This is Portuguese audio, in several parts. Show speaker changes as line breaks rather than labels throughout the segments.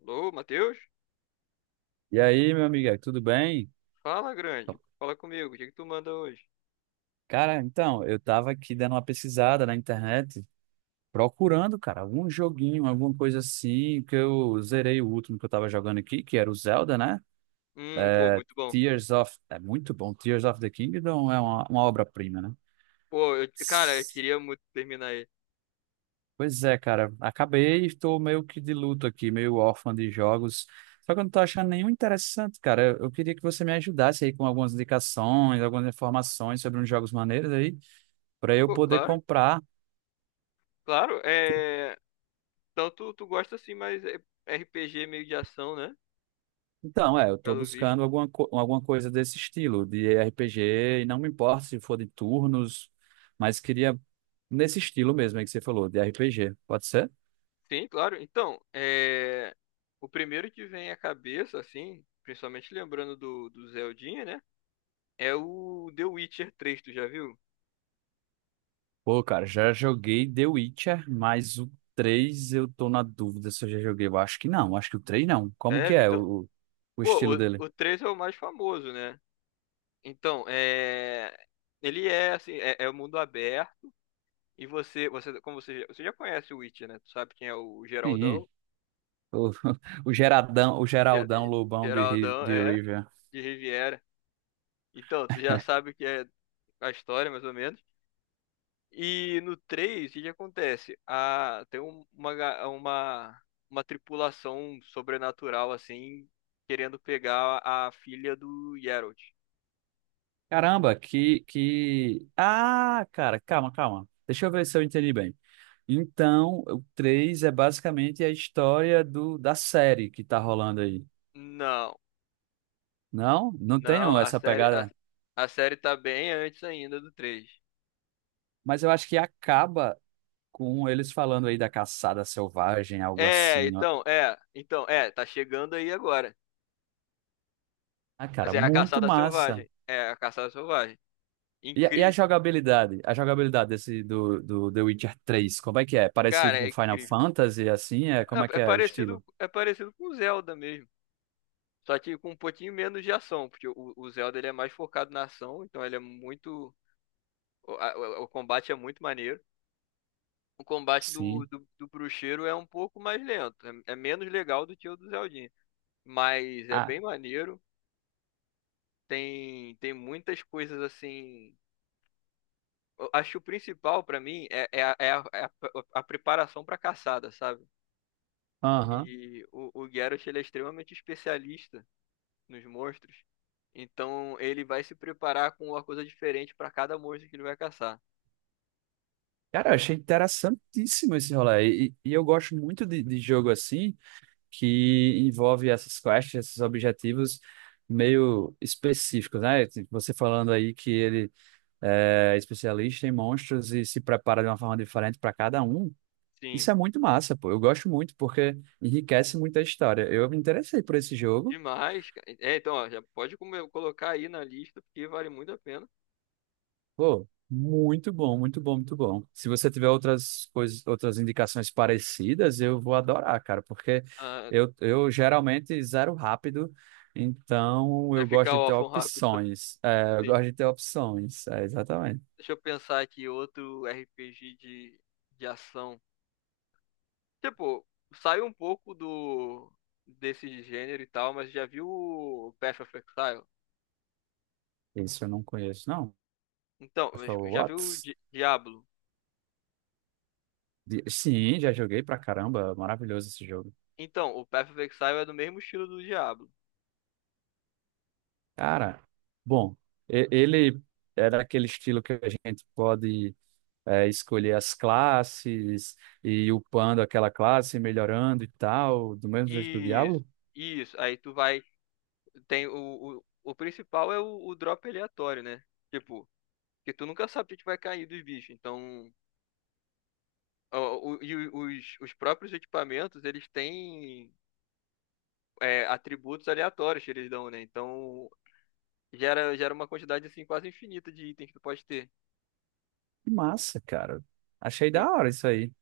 Alô, Matheus?
E aí, meu amigo, tudo bem?
Fala, grande. Fala comigo. O que que tu manda hoje?
Cara, então, eu tava aqui dando uma pesquisada na internet, procurando, cara, algum joguinho, alguma coisa assim, que eu zerei o último que eu tava jogando aqui, que era o Zelda, né?
Pô, muito bom.
Tears of... É muito bom, Tears of the Kingdom é uma obra-prima, né?
Pô, cara, eu
S-
queria muito terminar aí.
Pois é, cara, acabei, e estou meio que de luto aqui, meio órfão de jogos, só que eu não tô achando nenhum interessante, cara. Eu queria que você me ajudasse aí com algumas indicações, algumas informações sobre uns jogos maneiros aí, para eu
Pô,
poder
claro,
comprar.
claro. Então tu gosta assim, mas é RPG meio de ação, né?
Então, é, eu tô
Pelo visto.
buscando alguma coisa desse estilo, de RPG, e não me importa se for de turnos, mas queria nesse estilo mesmo aí que você falou, de RPG. Pode ser?
Sim, claro. O primeiro que vem à cabeça, assim, principalmente lembrando do Zeldinha, né? É o The Witcher 3, tu já viu?
Pô, cara, já joguei The Witcher, mas o 3 eu tô na dúvida se eu já joguei. Eu acho que não, acho que o 3 não. Como
É,
que é
então,
o
pô,
estilo dele?
o 3 é o mais famoso, né? Então, é... Ele é assim, é o mundo aberto e você já conhece o Witcher, né? Tu sabe quem é o
Sim,
Geraldão?
o, o Geraldão
Ge-
Lobão
Geraldão
de
é
Rivia.
de Riviera. Então, tu já sabe o que é a história, mais ou menos. E no 3, o que que acontece? Tem uma tripulação sobrenatural, assim, querendo pegar a, filha do Geralt.
Caramba, Ah, cara, calma, calma. Deixa eu ver se eu entendi bem. Então, o 3 é basicamente a história do, da série que tá rolando aí.
Não,
Não? Não
não,
tenho
a
essa
série, a,
pegada.
a série tá bem antes ainda do 3.
Mas eu acho que acaba com eles falando aí da caçada selvagem, algo assim. Ó.
Tá chegando aí agora.
Ah, cara,
Assim, é a
muito
caçada
massa.
selvagem. É a caçada selvagem.
E a
Incrível.
jogabilidade? A jogabilidade desse do The Witcher 3, como é que é? Parecido
Cara, é
com Final
incrível.
Fantasy, assim? É, como é que é o estilo?
É parecido com o Zelda mesmo. Só que com um pouquinho menos de ação, porque o Zelda ele é mais focado na ação, então ele é muito. O combate é muito maneiro. O combate do,
Sim.
do, do bruxeiro é um pouco mais lento. É, é menos legal do que o do Zeldinha. Mas é
Ah,
bem maneiro. Tem muitas coisas assim eu acho que o principal pra mim é a preparação pra caçada, sabe?
aham.
E o Geralt, ele é extremamente especialista nos monstros. Então, ele vai se preparar com uma coisa diferente pra cada monstro que ele vai caçar.
Cara, eu achei interessantíssimo esse rolê. E eu gosto muito de jogo assim que envolve essas quests, esses objetivos meio específicos, né? Tipo, você falando aí que ele é especialista em monstros e se prepara de uma forma diferente para cada um.
Sim,
Isso é muito massa, pô. Eu gosto muito porque enriquece muito a história. Eu me interessei por esse jogo.
demais, cara. Ó, já pode colocar aí na lista, porque vale muito a pena.
Pô, muito bom, muito bom, muito bom. Se você tiver outras coisas, outras indicações parecidas, eu vou adorar, cara, porque
Ah,
eu geralmente zero rápido, então
vai
eu
ficar
gosto de ter
órfão rápido.
opções. É, eu
Sim.
gosto de ter opções, é, exatamente.
Deixa eu pensar aqui outro RPG de ação. Tipo, saiu um pouco do desse gênero e tal, mas já viu o Path of Exile?
Isso eu não conheço, não.
Então, mas
Foi o
já viu o
Whats?
Diablo?
Sim, já joguei pra caramba, maravilhoso esse jogo.
Então, o Path of Exile é do mesmo estilo do Diablo.
Cara, bom, ele é daquele estilo que a gente pode, é, escolher as classes e ir upando aquela classe, melhorando e tal, do mesmo jeito que o
Isso,
Diablo.
isso. Aí tu vai. Tem o principal é o drop aleatório, né? Tipo, que tu nunca sabe o que que vai cair dos bichos. Então, os próprios equipamentos, eles têm atributos aleatórios que eles dão, né? Então, gera uma quantidade assim quase infinita de itens que tu pode ter.
Que massa, cara. Achei
Sim.
da hora isso aí.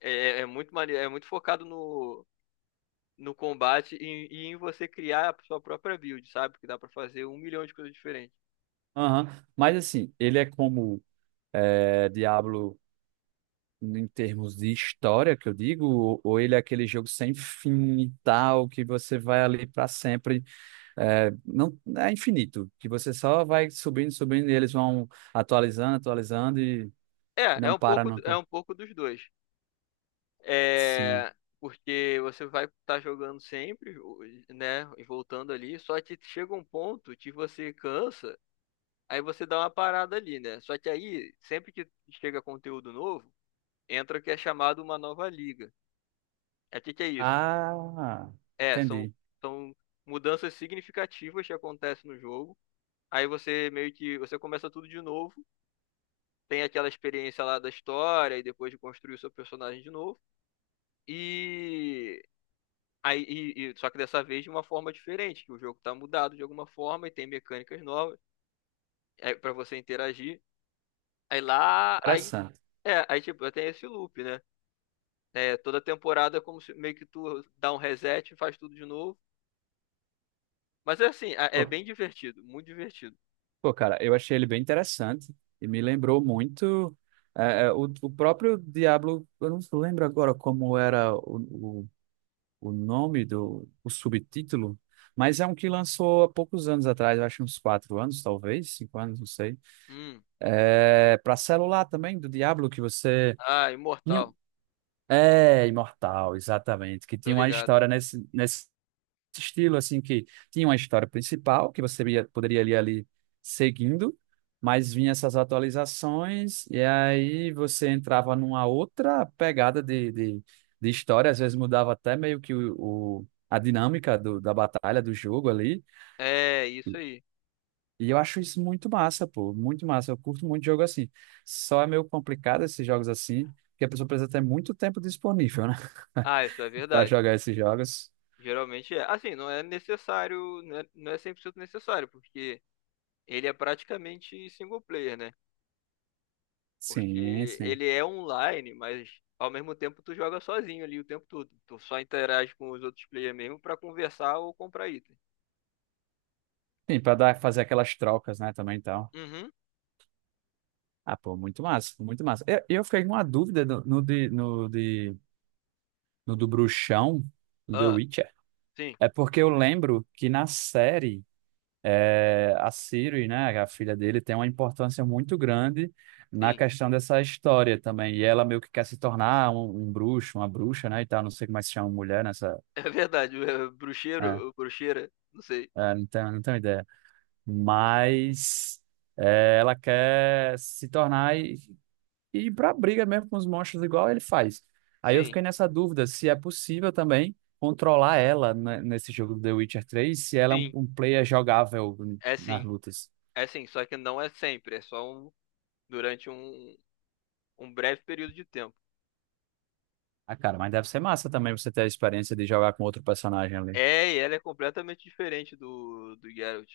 É, é muito maneiro, é muito focado no combate e em você criar a sua própria build, sabe? Porque dá pra fazer um milhão de coisas diferentes.
Aham. Mas assim, ele é como é, Diablo em termos de história, que eu digo, ou ele é aquele jogo sem fim e tal, que você vai ali para sempre, é, não é infinito, que você só vai subindo, subindo, e eles vão atualizando, atualizando e não para
É
nunca.
um pouco dos dois.
Sim.
É, porque você vai estar jogando sempre, né? E voltando ali, só que chega um ponto que você cansa, aí você dá uma parada ali, né? Só que aí, sempre que chega conteúdo novo, entra o que é chamado uma nova liga. É. O que que é isso?
Ah,
É, são,
entendi.
são mudanças significativas que acontecem no jogo. Aí você meio que você começa tudo de novo, tem aquela experiência lá da história e depois de construir o seu personagem de novo. E só que dessa vez de uma forma diferente, que o jogo tá mudado de alguma forma e tem mecânicas novas para você interagir. Aí lá, aí
Interessante.
é, aí tipo, tem esse loop, né? É, toda temporada é como se meio que tu dá um reset e faz tudo de novo. Mas é assim, é
Pô,
é bem divertido, muito divertido.
pô, cara, eu achei ele bem interessante e me lembrou muito o próprio Diablo. Eu não lembro agora como era o nome do o subtítulo, mas é um que lançou há poucos anos atrás, eu acho uns 4 anos, talvez, 5 anos, não sei.
Hum.
É, para celular também, do Diablo, que você
Ah,
tinha-
imortal.
é, Imortal, exatamente, que
Tô
tinha uma
ligado.
história nesse estilo assim que tinha uma história principal que você poderia ir ali seguindo, mas vinha essas atualizações e aí você entrava numa outra pegada de história, às vezes mudava até meio que a dinâmica do, da batalha, do jogo ali,
É, isso aí.
e eu acho isso muito massa, pô, muito massa, eu curto muito jogo assim, só é meio complicado esses jogos assim, porque a pessoa precisa ter muito tempo disponível, né,
Ah, isso é
para
verdade.
jogar esses jogos,
Geralmente é. Assim, não é necessário, não é 100% necessário, porque ele é praticamente single player, né?
sim,
Porque
sim.
ele é online, mas ao mesmo tempo tu joga sozinho ali o tempo todo. Tu só interage com os outros players mesmo pra conversar ou comprar item.
Sim, para dar, fazer aquelas trocas, né, também, então.
Uhum.
Ah, pô, muito massa, muito massa. Eu fiquei com uma dúvida no do bruxão, do The
Ah,
Witcher.
sim,
É porque eu lembro que na série, é, a Ciri, né, a filha dele, tem uma importância muito grande na
sim.
questão dessa história também. E ela meio que quer se tornar um bruxo, uma bruxa, né, e tal. Não sei como é que se chama mulher nessa...
É verdade.
É,
Bruxeiro, o bruxeira, não sei.
não tenho, não tenho ideia. Mas... é, ela quer se tornar e ir pra briga mesmo com os monstros igual ele faz. Aí eu
Sim,
fiquei nessa dúvida se é possível também controlar ela nesse jogo do The Witcher três se ela é
sim.
um player jogável
É
nas
sim.
lutas.
É sim, só que não é sempre, é só durante um, um breve período de tempo.
Ah, cara, mas deve ser massa também você ter a experiência de jogar com outro personagem ali.
É, e ela é completamente diferente do Geralt.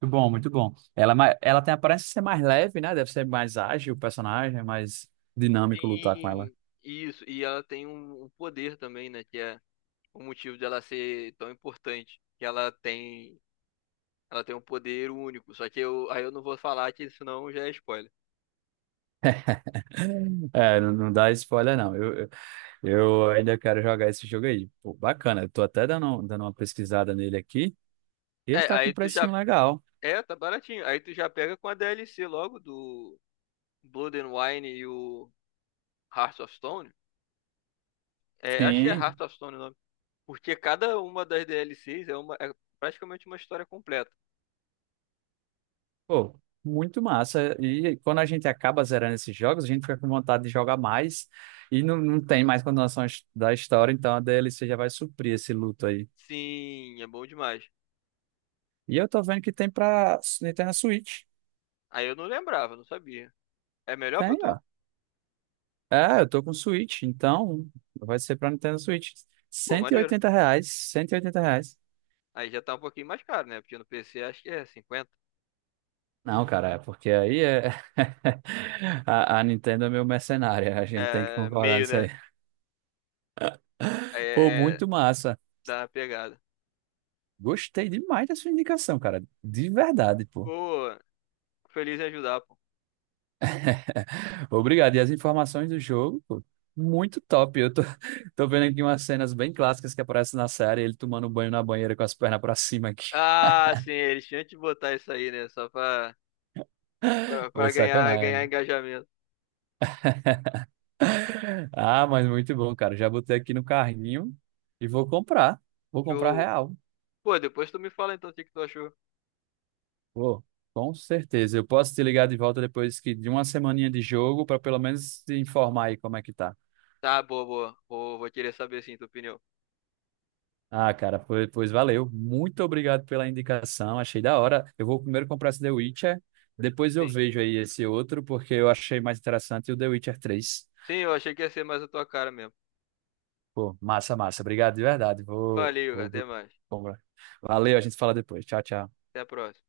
Muito bom, muito bom. Ela, ela tem a aparência de ser mais leve, né? Deve ser mais ágil o personagem, mais dinâmico lutar com ela.
Sim, isso. E ela tem um poder também, né? Que é o motivo dela ser tão importante. Ela tem um poder único. Só que eu, aí eu não vou falar que senão já é spoiler.
É, não, não dá spoiler, não. Eu ainda quero jogar esse jogo aí. Pô, bacana, eu tô até dando, dando uma pesquisada nele aqui. Ele
É,
tá com um
aí tu já.
precinho legal.
É, tá baratinho. Aí tu já pega com a DLC logo do Blood and Wine e o Heart of Stone. É, acho que é Heart
Sim.
of Stone. Porque cada uma das DLCs é praticamente uma história completa.
Pô, muito massa. E quando a gente acaba zerando esses jogos, a gente fica com vontade de jogar mais. E não, não tem mais continuação da história, então a DLC já vai suprir esse luto aí.
Sim, é bom demais.
E eu tô vendo que tem Nintendo Switch.
Aí eu não lembrava, não sabia. É melhor pra
Tem, ó.
tu?
É, eu tô com Switch, então vai ser pra Nintendo Switch.
Pô,
Cento e
maneiro.
oitenta reais, R$ 180.
Aí já tá um pouquinho mais caro, né? Porque no PC acho que é 50.
Não, cara, é porque aí é... a Nintendo é meio mercenária, a gente tem que
É
concordar
meio,
nisso aí.
né?
Pô,
É, é
muito massa.
dá uma pegada.
Gostei demais da sua indicação, cara. De verdade, pô.
Pô, feliz em ajudar, pô.
Obrigado. E as informações do jogo, pô, muito top. Eu tô, tô vendo aqui umas cenas bem clássicas que aparecem na série, ele tomando um banho na banheira com as pernas pra cima aqui.
Ah, sim, eles tinham que botar isso aí, né?
Pô,
Pra ganhar
sacanagem.
engajamento.
Ah, mas muito bom, cara. Já botei aqui no carrinho e vou comprar. Vou comprar
Show.
real.
Pô, depois tu me fala então o que que tu achou.
Pô, com certeza. Eu posso te ligar de volta depois que de uma semaninha de jogo pra pelo menos te informar aí como é que tá.
Tá, boa, boa. Vou querer saber sim, tua opinião.
Ah, cara, pois, pois valeu. Muito obrigado pela indicação. Achei da hora. Eu vou primeiro comprar esse The Witcher, depois eu
Sim.
vejo aí esse outro, porque eu achei mais interessante o The Witcher 3.
Sim, eu achei que ia ser mais a tua cara mesmo.
Pô, massa, massa. Obrigado de verdade.
Valeu, até
Vou
mais.
comprar. Valeu, a gente fala depois. Tchau, tchau.
Até a próxima.